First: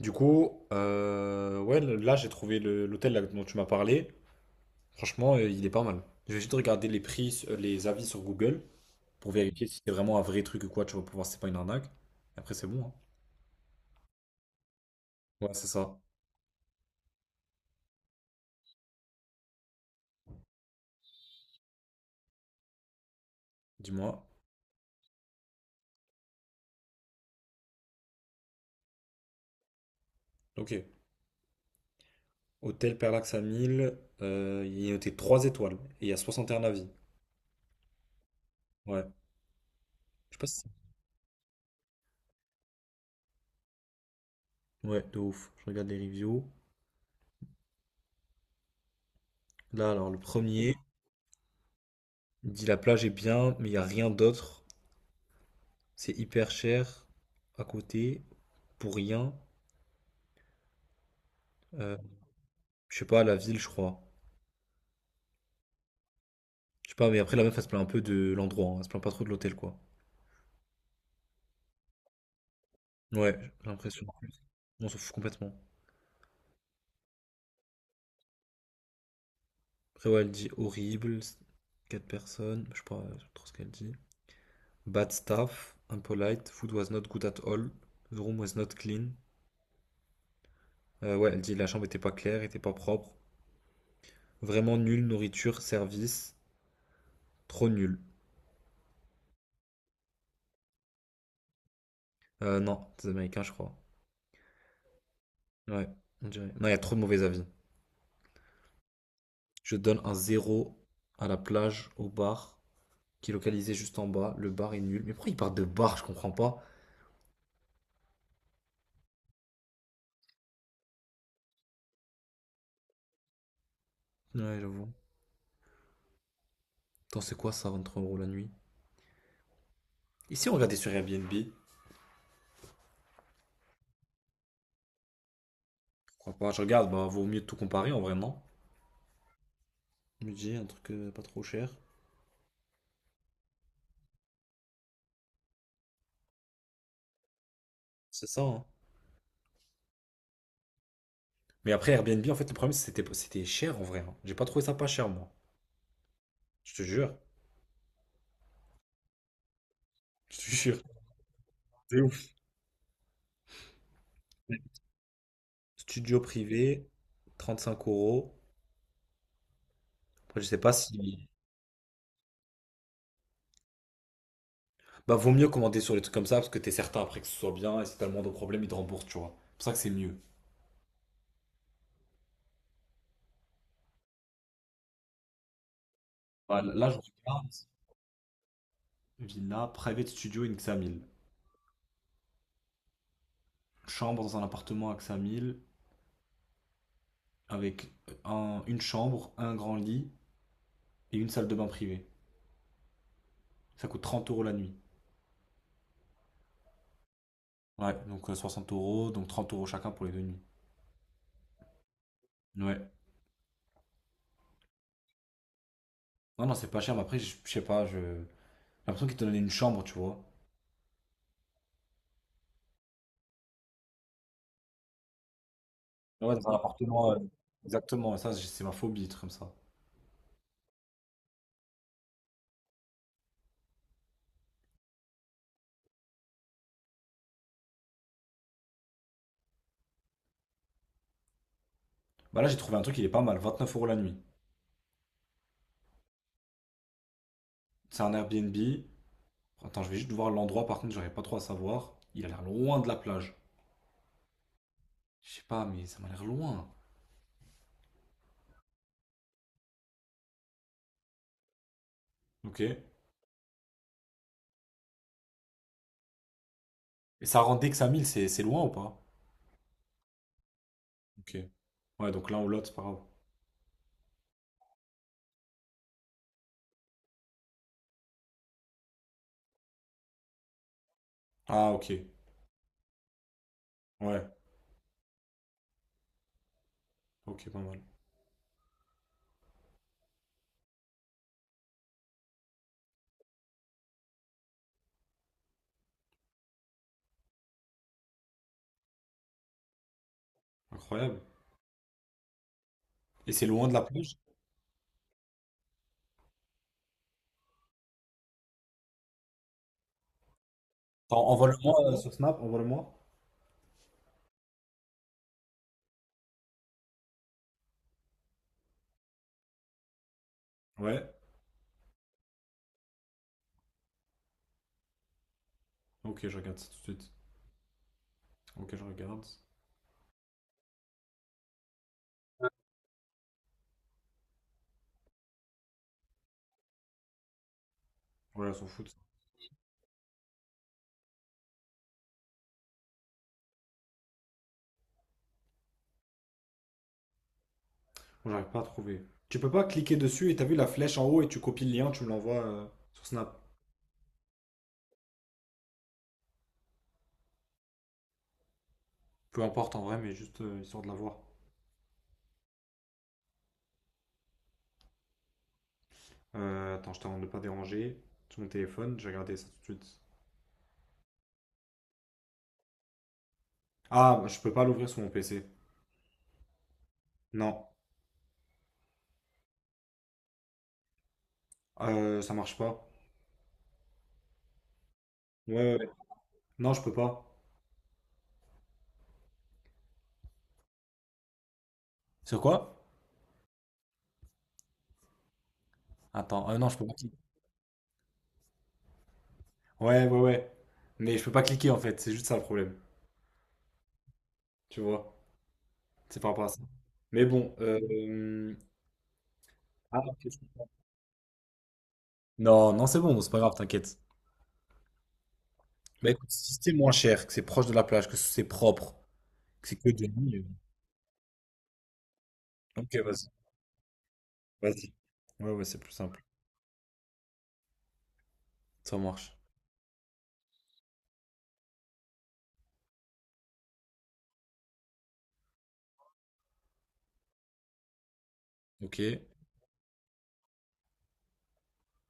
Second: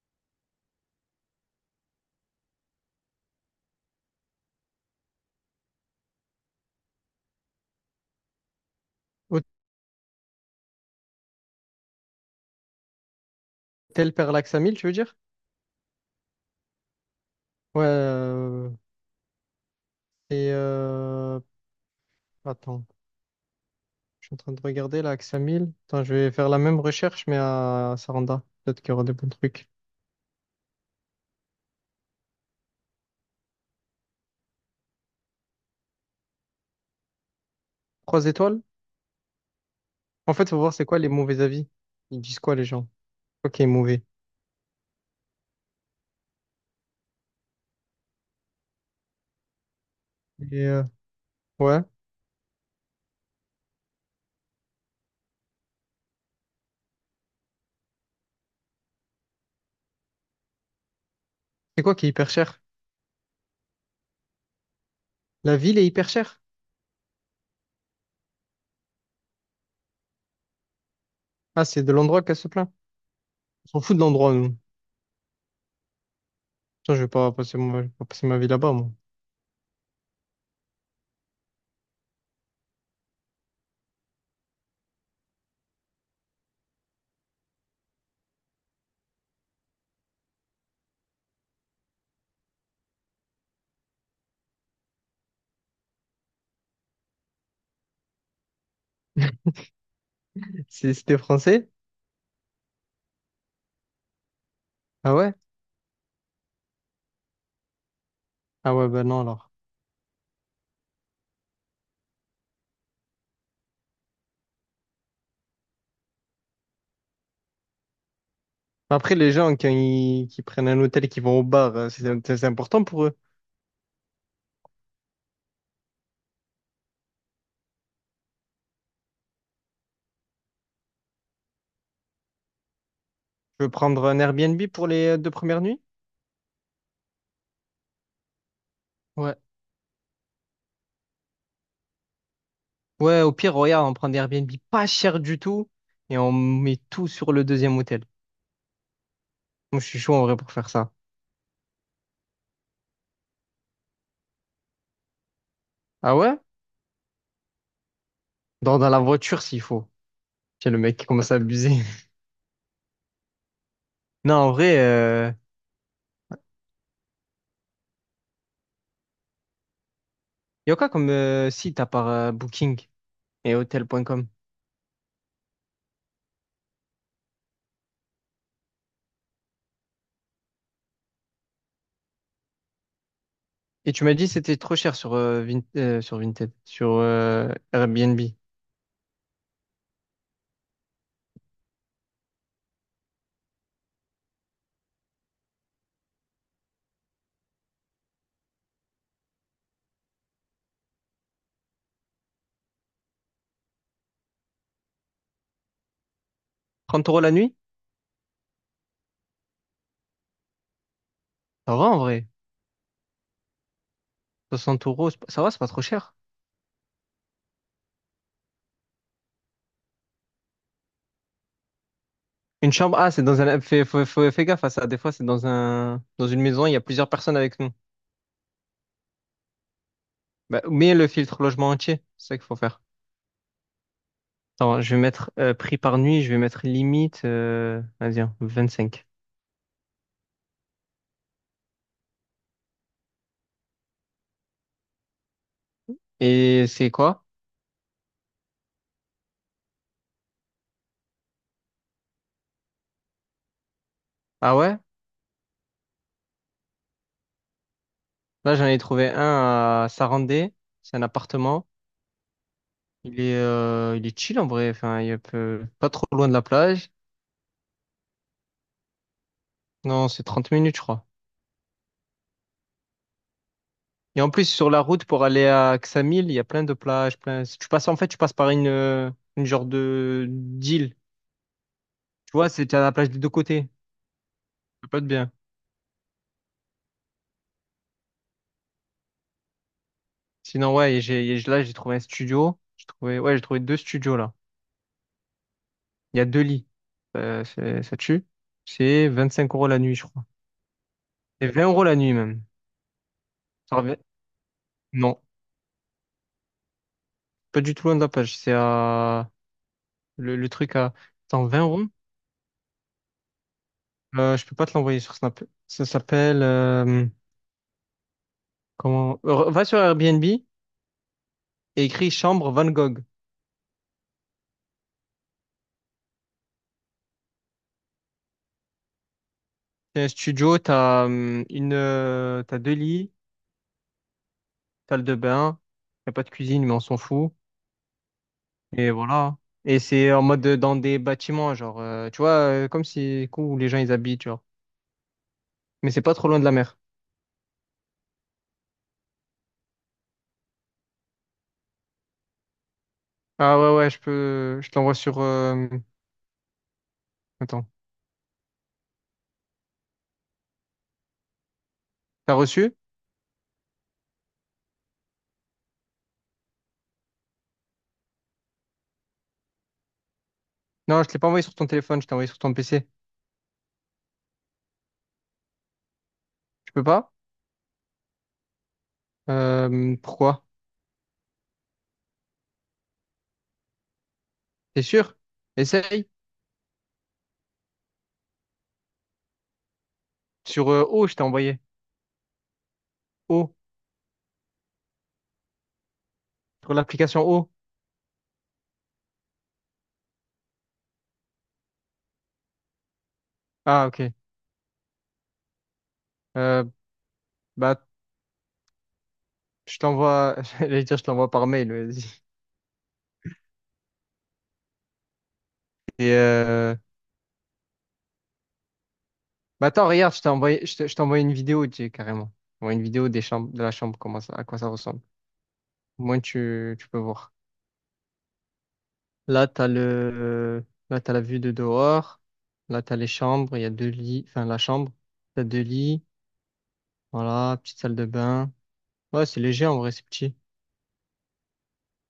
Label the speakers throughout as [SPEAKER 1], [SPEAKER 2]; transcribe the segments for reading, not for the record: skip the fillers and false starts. [SPEAKER 1] Du coup, ouais, là j'ai trouvé l'hôtel là dont tu m'as parlé. Franchement, il est pas mal. Je vais juste regarder les prix, les avis sur Google pour
[SPEAKER 2] Hôtel
[SPEAKER 1] vérifier si c'est vraiment un vrai truc ou quoi. Tu vas pouvoir, c'est pas une arnaque. Après, c'est bon, hein.
[SPEAKER 2] Parallax à tu veux dire?
[SPEAKER 1] Ouais, c'est ça.
[SPEAKER 2] Ouais. Et attends,
[SPEAKER 1] Dis-moi.
[SPEAKER 2] je suis en train de regarder là, Axe. Attends, je vais faire la même recherche, mais à Saranda. Peut-être qu'il y aura des bons trucs.
[SPEAKER 1] Ok. Hôtel Perlax à 1000, il est noté 3 étoiles et il y a 61 avis.
[SPEAKER 2] Trois étoiles?
[SPEAKER 1] Ouais. Je
[SPEAKER 2] En
[SPEAKER 1] sais pas
[SPEAKER 2] fait, faut
[SPEAKER 1] si
[SPEAKER 2] voir c'est quoi les mauvais avis. Ils disent quoi les gens? Quoi qui est mauvais?
[SPEAKER 1] ouais, de ouf. Je regarde les reviews. Là, alors, le
[SPEAKER 2] Et
[SPEAKER 1] premier
[SPEAKER 2] ouais.
[SPEAKER 1] il dit la plage est bien, mais il n'y a rien d'autre. C'est hyper cher à côté, pour rien.
[SPEAKER 2] C'est quoi
[SPEAKER 1] Euh,
[SPEAKER 2] qui est hyper cher?
[SPEAKER 1] Je sais pas, la ville, je crois.
[SPEAKER 2] La ville est hyper chère.
[SPEAKER 1] Je sais pas, mais après, la meuf, elle se plaint un peu de l'endroit, hein. Elle se plaint pas trop de l'hôtel, quoi.
[SPEAKER 2] Ah, c'est de l'endroit qu'elle se plaint.
[SPEAKER 1] Ouais, j'ai
[SPEAKER 2] On s'en fout de
[SPEAKER 1] l'impression.
[SPEAKER 2] l'endroit, nous.
[SPEAKER 1] On s'en fout complètement.
[SPEAKER 2] Putain, je vais pas passer ma vie là-bas, moi.
[SPEAKER 1] Après, ouais, elle dit horrible, quatre personnes, je sais pas trop ce qu'elle dit. Bad staff, impolite, food was not good at all, the room was not clean. Ouais, elle dit la chambre était pas claire, était pas propre. Vraiment nulle nourriture, service, trop nul.
[SPEAKER 2] C'était français?
[SPEAKER 1] Non, c'est américain, je crois.
[SPEAKER 2] Ah ouais?
[SPEAKER 1] Ouais, on dirait. Non, il y a trop de mauvais avis.
[SPEAKER 2] Ah ouais, ben non, alors.
[SPEAKER 1] Je donne un zéro à la plage, au bar, qui est localisé juste en bas. Le bar est nul. Mais pourquoi ils partent de bar. Je comprends pas.
[SPEAKER 2] Après, les gens qui prennent un hôtel et qui vont au bar, c'est important pour eux.
[SPEAKER 1] Ouais, j'avoue. Attends, c'est quoi ça, 23 euros la nuit. Et si on regardait sur Airbnb. Je
[SPEAKER 2] Je veux prendre un Airbnb pour les deux premières nuits?
[SPEAKER 1] crois pas. Je regarde, bah, vaut mieux tout comparer en vrai, non.
[SPEAKER 2] Ouais.
[SPEAKER 1] Budget, un truc pas trop cher.
[SPEAKER 2] Ouais, au pire, regarde, on prend des Airbnb pas cher du tout et on met tout sur le deuxième hôtel.
[SPEAKER 1] C'est ça, hein.
[SPEAKER 2] Moi, je suis chaud en vrai pour faire ça.
[SPEAKER 1] Mais après, Airbnb, en fait, le problème, c'était cher en vrai, hein. J'ai pas trouvé ça pas cher, moi.
[SPEAKER 2] Ah ouais?
[SPEAKER 1] Je te jure.
[SPEAKER 2] Dans la voiture s'il faut.
[SPEAKER 1] Je te
[SPEAKER 2] J'ai le
[SPEAKER 1] jure.
[SPEAKER 2] mec qui commence à abuser.
[SPEAKER 1] C'est ouf.
[SPEAKER 2] Non, en vrai,
[SPEAKER 1] Studio privé, 35 euros. Après, je sais
[SPEAKER 2] y
[SPEAKER 1] pas
[SPEAKER 2] a quoi comme
[SPEAKER 1] si.
[SPEAKER 2] site à part Booking et Hotel.com?
[SPEAKER 1] Bah, vaut mieux commander sur les trucs comme ça parce que t'es certain après que ce soit bien et si t'as le moindre problème, ils te remboursent, tu vois. C'est pour ça que c'est mieux.
[SPEAKER 2] Et tu m'as dit que c'était trop cher sur, sur Vinted,
[SPEAKER 1] Ouais, là,
[SPEAKER 2] sur
[SPEAKER 1] je regarde
[SPEAKER 2] Airbnb.
[SPEAKER 1] villa, private studio in Xamil. Chambre dans un appartement à Xamil avec une chambre, un grand lit et une salle de bain privée. Ça coûte 30 euros la nuit.
[SPEAKER 2] 30 € la nuit?
[SPEAKER 1] Ouais, donc 60 euros, donc 30 euros chacun pour les 2 nuits.
[SPEAKER 2] Ça va en vrai.
[SPEAKER 1] Ouais.
[SPEAKER 2] 60 euros, c'est pas- ça va, c'est pas trop cher.
[SPEAKER 1] Non, non, c'est pas cher, mais après, je sais pas, j'ai l'impression qu'ils te donnaient une chambre, tu vois.
[SPEAKER 2] Une chambre, ah, c'est dans un. Fais gaffe à ça. Des fois, c'est dans
[SPEAKER 1] Ouais,
[SPEAKER 2] une
[SPEAKER 1] dans un
[SPEAKER 2] maison, il y a plusieurs
[SPEAKER 1] appartement.
[SPEAKER 2] personnes avec nous.
[SPEAKER 1] Exactement, ça, c'est ma phobie, des trucs comme ça.
[SPEAKER 2] Bah, mais le filtre logement entier, c'est ça qu'il faut faire. Attends, je vais mettre prix par nuit, je vais mettre limite, vas-y, hein, 25.
[SPEAKER 1] Bah là, j'ai trouvé un truc, il est pas mal, 29 euros la nuit.
[SPEAKER 2] Et c'est quoi?
[SPEAKER 1] C'est un Airbnb. Attends, je vais juste voir l'endroit, par contre, j'aurais pas trop à savoir. Il a l'air loin de la plage.
[SPEAKER 2] Ah ouais?
[SPEAKER 1] Je sais pas, mais ça m'a l'air loin.
[SPEAKER 2] Là, j'en ai trouvé un à Sarandé. C'est un appartement.
[SPEAKER 1] Ok, et
[SPEAKER 2] Il est chill en vrai. Enfin, il est pas trop loin de la plage.
[SPEAKER 1] ça rend dès que 5000, c'est loin ou pas?
[SPEAKER 2] Non, c'est 30 minutes, je crois.
[SPEAKER 1] Ok. Ouais, donc là, on l'autre, c'est pas grave.
[SPEAKER 2] Et en plus, sur la route pour aller à Ksamil, il y a plein de plages, plein. Tu passes, en fait, tu passes par une genre de d'île.
[SPEAKER 1] Ah, ok.
[SPEAKER 2] Tu vois, c'est à la plage des deux côtés.
[SPEAKER 1] Ouais,
[SPEAKER 2] Ça peut être bien.
[SPEAKER 1] ok, pas mal.
[SPEAKER 2] Sinon, ouais, et et là, j'ai trouvé un studio. J'ai trouvé, ouais, j'ai trouvé deux studios, là. Il y a deux lits. Ça tue. C'est 25 € la nuit, je crois.
[SPEAKER 1] Incroyable.
[SPEAKER 2] C'est 20 € la nuit, même.
[SPEAKER 1] Et c'est loin de
[SPEAKER 2] Ça
[SPEAKER 1] la
[SPEAKER 2] revient-
[SPEAKER 1] plage?
[SPEAKER 2] Non, pas du tout loin de la plage. C'est à. Le truc à.
[SPEAKER 1] Attends,
[SPEAKER 2] Attends, 20
[SPEAKER 1] envoie-le-moi
[SPEAKER 2] euros?
[SPEAKER 1] sur Snap, envoie-le-moi.
[SPEAKER 2] Je peux pas te l'envoyer sur Snap. Ça s'appelle. Comment. Va sur Airbnb.
[SPEAKER 1] Ouais,
[SPEAKER 2] Et écrit Chambre Van Gogh.
[SPEAKER 1] ok, je regarde ça tout de suite. Ok, je regarde.
[SPEAKER 2] C'est un studio, t'as deux lits, salle de bain, y a pas de cuisine, mais on s'en fout.
[SPEAKER 1] Ouais, elles s'en
[SPEAKER 2] Et
[SPEAKER 1] foutent.
[SPEAKER 2] voilà. Et c'est en mode dans des bâtiments, genre, tu vois, comme si cool, où les gens ils habitent, genre. Mais c'est pas trop loin de la mer.
[SPEAKER 1] Moi, j'arrive pas à trouver. Tu peux pas cliquer dessus et t'as vu la flèche en haut et tu copies le lien, tu me l'envoies sur Snap.
[SPEAKER 2] Ah ouais, ouais, je peux, je te l'envoie sur. Attends,
[SPEAKER 1] Peu importe en vrai, mais juste histoire de l'avoir.
[SPEAKER 2] t'as reçu?
[SPEAKER 1] Attends, je t'en de pas déranger. Sur mon téléphone, j'ai regardé ça tout de suite.
[SPEAKER 2] Non, je te l'ai pas envoyé sur ton téléphone, je t'ai envoyé sur ton PC.
[SPEAKER 1] Ah, je peux pas l'ouvrir sur mon PC.
[SPEAKER 2] Tu peux pas?
[SPEAKER 1] Non,
[SPEAKER 2] Pourquoi?
[SPEAKER 1] Ça marche pas.
[SPEAKER 2] T'es sûr?
[SPEAKER 1] Ouais, ouais, ouais.
[SPEAKER 2] Essaye.
[SPEAKER 1] Non, je peux pas.
[SPEAKER 2] Sur O, je t'ai envoyé.
[SPEAKER 1] Sur quoi?
[SPEAKER 2] O,
[SPEAKER 1] Attends, non,
[SPEAKER 2] sur
[SPEAKER 1] je peux pas cliquer.
[SPEAKER 2] l'application O.
[SPEAKER 1] Ouais, ouais, ouais. Mais je peux pas cliquer en fait, c'est juste ça le problème.
[SPEAKER 2] Ah ok.
[SPEAKER 1] Tu vois? C'est par rapport à ça.
[SPEAKER 2] Euh,
[SPEAKER 1] Mais bon.
[SPEAKER 2] bah Je
[SPEAKER 1] Ah, ok.
[SPEAKER 2] t'envoie, j'allais dire, je t'envoie par mail, vas-y.
[SPEAKER 1] Non, non, c'est bon, c'est pas grave, t'inquiète. Bah
[SPEAKER 2] Et
[SPEAKER 1] écoute, si c'est
[SPEAKER 2] euh...
[SPEAKER 1] moins cher, que c'est proche de la plage, que c'est propre, que
[SPEAKER 2] bah
[SPEAKER 1] c'est
[SPEAKER 2] attends,
[SPEAKER 1] que de
[SPEAKER 2] regarde, je t'ai
[SPEAKER 1] nuit.
[SPEAKER 2] envoyé, je t'ai envoyé une vidéo, tu sais, carrément. Moi, une
[SPEAKER 1] Ok,
[SPEAKER 2] vidéo
[SPEAKER 1] vas-y,
[SPEAKER 2] de la chambre, comment ça, à quoi ça
[SPEAKER 1] vas-y.
[SPEAKER 2] ressemble.
[SPEAKER 1] Ouais, ouais, c'est plus
[SPEAKER 2] Au moins,
[SPEAKER 1] simple.
[SPEAKER 2] tu peux voir.
[SPEAKER 1] Ça marche.
[SPEAKER 2] Là, t'as le, là, t'as la vue de dehors. Là, t'as les chambres, il y a deux lits, enfin, la chambre. T'as deux lits. Voilà, petite salle de bain.
[SPEAKER 1] Ok, je
[SPEAKER 2] Ouais, c'est léger, en vrai, c'est petit.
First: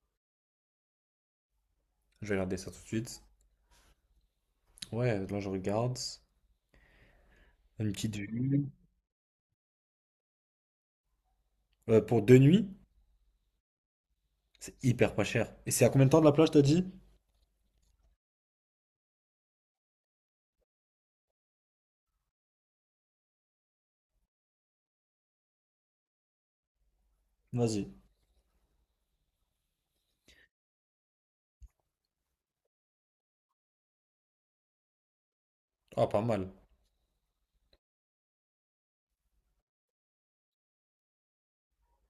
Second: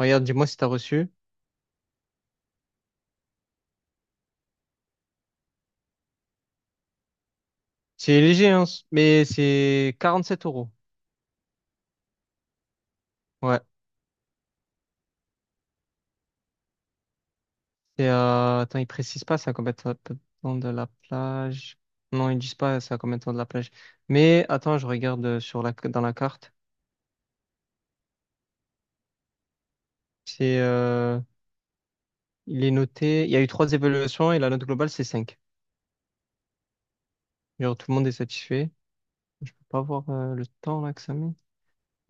[SPEAKER 2] Regarde, dis-moi si t'as reçu.
[SPEAKER 1] vais regarder ça tout de suite. Ouais, là je regarde. Une petite
[SPEAKER 2] C'est léger, hein,
[SPEAKER 1] vue.
[SPEAKER 2] mais c'est 47 euros.
[SPEAKER 1] Pour 2 nuits,
[SPEAKER 2] Ouais.
[SPEAKER 1] c'est hyper pas cher. Et c'est à combien de temps de la plage, t'as dit?
[SPEAKER 2] Et attends, ils précisent pas ça combien de temps de la plage. Non, ils disent pas ça combien de temps de la plage. Mais attends, je regarde sur la dans la carte.
[SPEAKER 1] Vas-y.
[SPEAKER 2] C'est il est noté. Il y a eu trois évaluations et la note globale c'est 5.
[SPEAKER 1] Ah, pas mal.
[SPEAKER 2] Genre tout le monde est satisfait. Je peux pas voir le temps là que ça met.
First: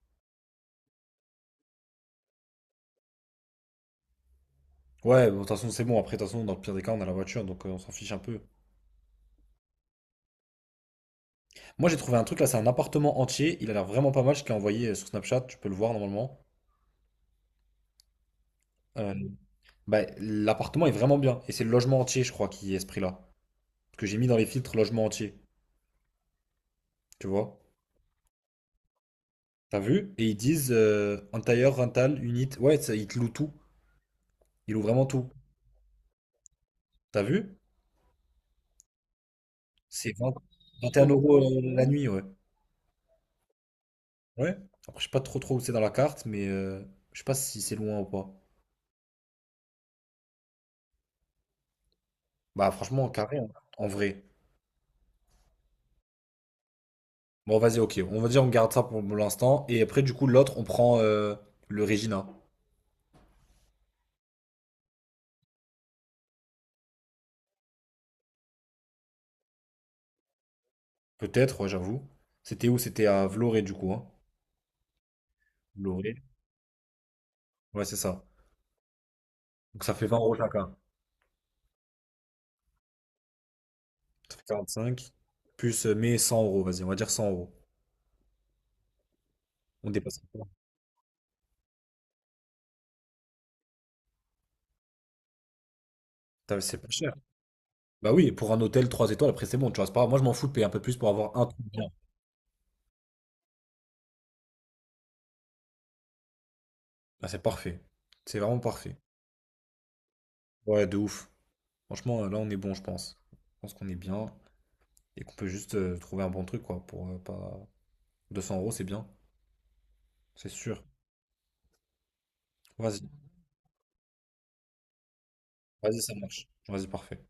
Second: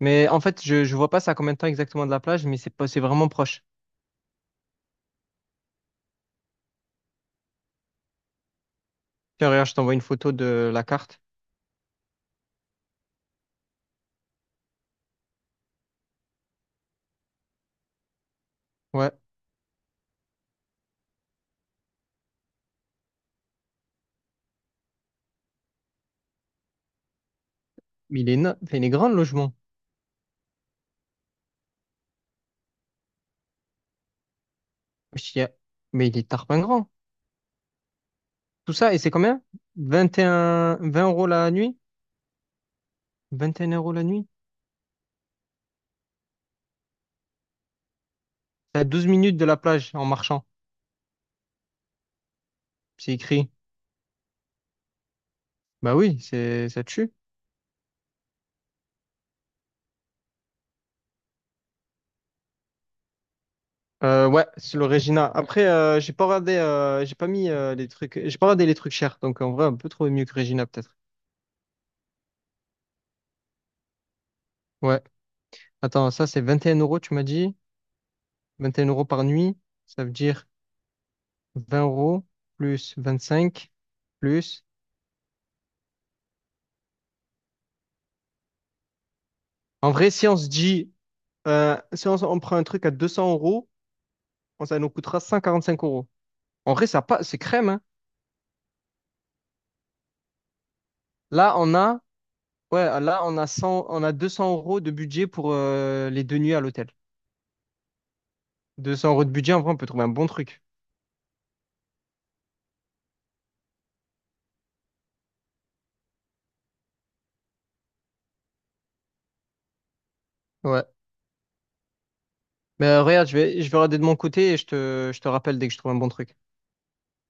[SPEAKER 2] Mais en fait, je vois pas ça combien de temps exactement de la plage, mais c'est pas c'est vraiment proche.
[SPEAKER 1] Ouais, bon, de toute façon, c'est bon. Après, de toute façon, dans le pire des cas, on a la voiture, donc on s'en fiche un peu.
[SPEAKER 2] Tiens, regarde, je t'envoie une photo de la carte.
[SPEAKER 1] Moi, j'ai trouvé un truc là, c'est un appartement entier. Il a l'air vraiment pas mal. Je te l'ai envoyé sur Snapchat, tu peux le voir normalement.
[SPEAKER 2] Ouais,
[SPEAKER 1] Euh, bah, l'appartement est vraiment bien. Et c'est le logement entier, je crois, qui est ce prix-là. Parce que j'ai mis dans les filtres logement entier. Tu vois?
[SPEAKER 2] mais enfin, il est grand le logement.
[SPEAKER 1] T'as vu? Et ils disent entire, rental, unit. Ouais, ça, ils te louent tout. Ils louent vraiment
[SPEAKER 2] Je
[SPEAKER 1] tout.
[SPEAKER 2] dis, ah. Mais il est tarpin grand.
[SPEAKER 1] T'as vu?
[SPEAKER 2] Tout ça, et c'est combien?
[SPEAKER 1] C'est 20.
[SPEAKER 2] 21,
[SPEAKER 1] Vingt et un
[SPEAKER 2] 20 €
[SPEAKER 1] euros
[SPEAKER 2] la nuit?
[SPEAKER 1] la nuit, ouais.
[SPEAKER 2] 21 € la nuit?
[SPEAKER 1] Ouais. Après, je sais pas trop trop où c'est dans la carte, mais je sais pas si c'est loin ou pas.
[SPEAKER 2] C'est à 12 minutes de la plage en marchant.
[SPEAKER 1] Bah franchement,
[SPEAKER 2] C'est
[SPEAKER 1] carré, hein,
[SPEAKER 2] écrit.
[SPEAKER 1] en vrai.
[SPEAKER 2] Bah oui, ça tue.
[SPEAKER 1] Bon, vas-y, ok. On va dire on garde ça pour l'instant. Et après, du coup, l'autre, on prend le Regina.
[SPEAKER 2] Ouais, c'est le Regina. Après, j'ai pas regardé, j'ai pas mis les trucs, j'ai pas regardé les trucs chers. Donc en vrai, on peut trouver mieux que Regina peut-être.
[SPEAKER 1] Peut-être, ouais, j'avoue. C'était où? C'était à Vloré, du coup, hein.
[SPEAKER 2] Ouais. Attends,
[SPEAKER 1] Vloré.
[SPEAKER 2] ça c'est 21 euros, tu m'as dit.
[SPEAKER 1] Ouais, c'est ça.
[SPEAKER 2] 21 € par nuit.
[SPEAKER 1] Donc ça
[SPEAKER 2] Ça
[SPEAKER 1] fait
[SPEAKER 2] veut
[SPEAKER 1] 20 euros
[SPEAKER 2] dire
[SPEAKER 1] chacun.
[SPEAKER 2] 20 € plus 25
[SPEAKER 1] Ça fait
[SPEAKER 2] plus.
[SPEAKER 1] 45. Plus, mais 100 euros, vas-y, on va dire 100 euros. On
[SPEAKER 2] En vrai,
[SPEAKER 1] dépasse
[SPEAKER 2] si on
[SPEAKER 1] pas.
[SPEAKER 2] se dit, si on prend un truc à 200 euros, ça nous coûtera 145 euros.
[SPEAKER 1] Putain, mais
[SPEAKER 2] En
[SPEAKER 1] c'est
[SPEAKER 2] vrai,
[SPEAKER 1] pas
[SPEAKER 2] ça
[SPEAKER 1] cher.
[SPEAKER 2] pas, c'est crème, hein.
[SPEAKER 1] Bah oui, pour un hôtel 3 étoiles, après c'est bon, tu vois, c'est pas grave. Moi, je m'en fous de payer un peu plus pour avoir un
[SPEAKER 2] Là,
[SPEAKER 1] truc bien.
[SPEAKER 2] ouais, là, on a 200 € de budget pour les deux nuits à l'hôtel.
[SPEAKER 1] Ah, c'est parfait. C'est vraiment parfait.
[SPEAKER 2] 200 € de budget, en vrai, on peut trouver un bon truc.
[SPEAKER 1] Ouais, de ouf. Franchement, là, on est bon, je pense. Je pense qu'on est bien et qu'on peut juste trouver un bon truc, quoi, pour pas... 200 euros, c'est bien, c'est sûr.
[SPEAKER 2] Ouais. Mais
[SPEAKER 1] Vas-y,
[SPEAKER 2] regarde, je vais regarder de mon côté et je te rappelle dès que je trouve un
[SPEAKER 1] vas-y,
[SPEAKER 2] bon
[SPEAKER 1] ça
[SPEAKER 2] truc.
[SPEAKER 1] marche. Vas-y, parfait.